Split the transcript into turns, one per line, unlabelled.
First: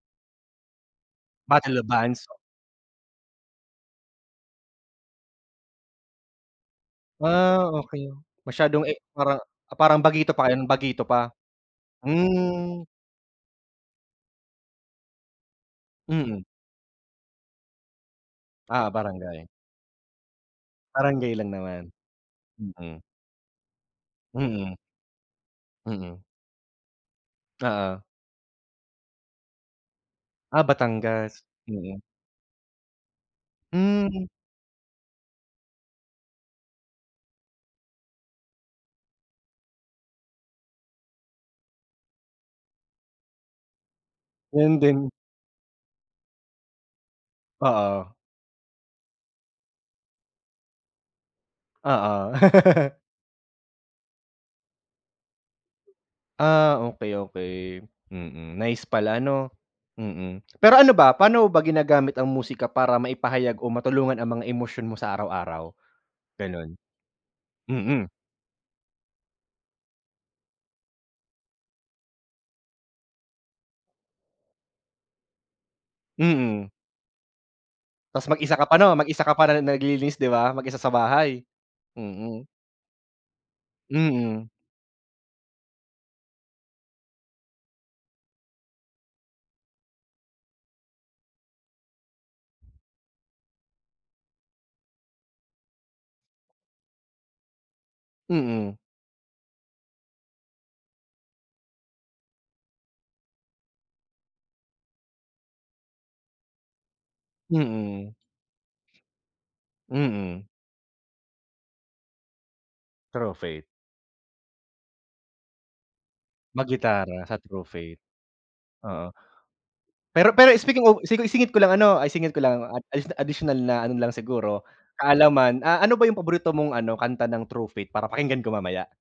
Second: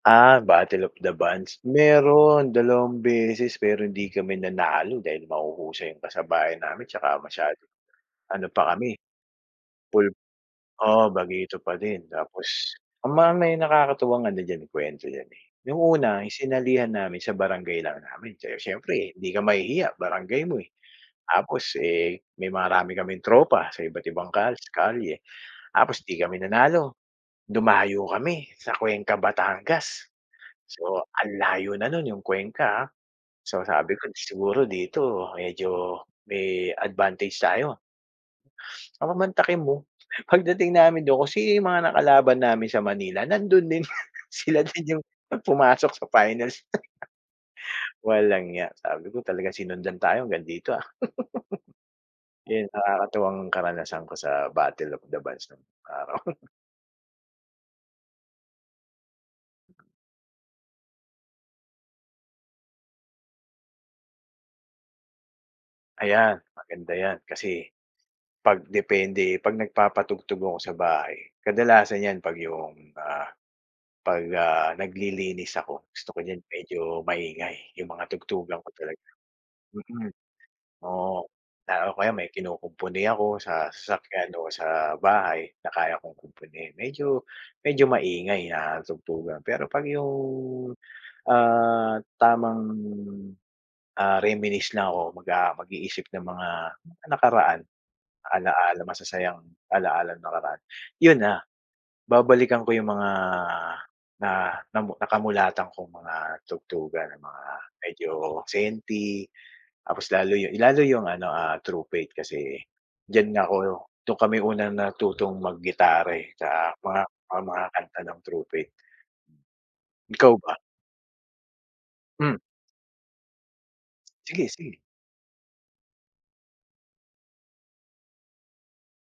Ah, Battle of the Bands,
Battle of Bands.
meron, 2 beses pero hindi kami nanalo dahil mahuhusay yung kasabayan namin tsaka
Ah,
masyadong
okey,
ano pa
masyadong, eh,
kami,
para parang
pul
bagito pa ngayon bagito
oo,
pa?
bagito pa din tapos
Hmm.
ang mga may nakakatuwa nga diyan kuwento diyan, eh. 'ong una
Mm.
sinalihan namin sa barangay lang namin
Ah,
siyempre
parang
hindi ka
ganun.
mahihiya barangay mo, eh.
Baranggay lang
Tapos,
naman.
eh, may marami
Mm.
kaming tropa sa iba't ibang kal
Mm.
kalye tapos 'di
Mm.
kami nanalo,
Oo.
dumayo kami sa Cuenca Batangas.
Ah,
So ang
Batangas,
layo na
mm.
no'n 'yong Cuenca, ah. So sabi ko
Hmm.
siguro dito medyo may advantage tayo. Papamantakin mo pagdating namin dun kung sino yung mga nakalaban namin sa Manila, nandun din, sila
Yun
din yung
din.
pumasok sa finals.
Oo.
Walang ya sabi ko talaga sinundan tayo hanggang dito, ah.
Oo.
Ayun, nakakatuwang karanasan ko sa Battle of the Bands nung araw.
Ah, okey, okey. Mm, nice pala 'no? Mm, pero ano ba, pano mo ba ginagamit ang musika para maipahayag o matulungan ang mga emosyon mo sa araw-araw?
Ayan,
Ganon.
maganda 'yan kasi,
Mm.
'pag depende, 'pag nagpapatugtog ako sa bahay, kadalasan 'yan 'pag yung, ah, 'pag ah, naglilinis ako, gusto ko diyan
Mm.
medyo maingay yung mga
'Tas mag isa
tugtugan
ka
ko
pa no,
talaga.
mag isa ka pa
Mm.
naglilinis di ba? Mag isa sa
Oo
bahay.
o kaya may
Mm.
kinukumpuni ako sa sasakyan o
Mm.
sa bahay na kaya kong kumpuni medyo, medyo maingay na tugtugan pero 'pag yung, ah, tamang, ah, reminisce na ako mag mag-iisip ng mga nakaraan,
Mm.
ala-ala masasayang ala-ala nung nakaraan, yun na, babalikan ko yung mga, na nakamulatan kong mga tugtugan ng mga medyo
Mm.
senti, tapos lalo
Mm.
yung, lalo yung ano, ah, True Faith kasi
True
diyan ako,
Faith.
dun kami unang natutong mag-gitara, eh, sa mga
Mag-gitara sa
mga
True Faith.
kanta ng True Faith.
Oo.
Ikaw
Pero -pero
ba?
speaking of isingit ko lang 'no, isingit
Hmm.
ko lang at additional na ano lang siguro,
Sige-sige.
kaalaman, ah, ano ba yung paborito mong ano, kanta ng True faith para pakinggan ko mamaya?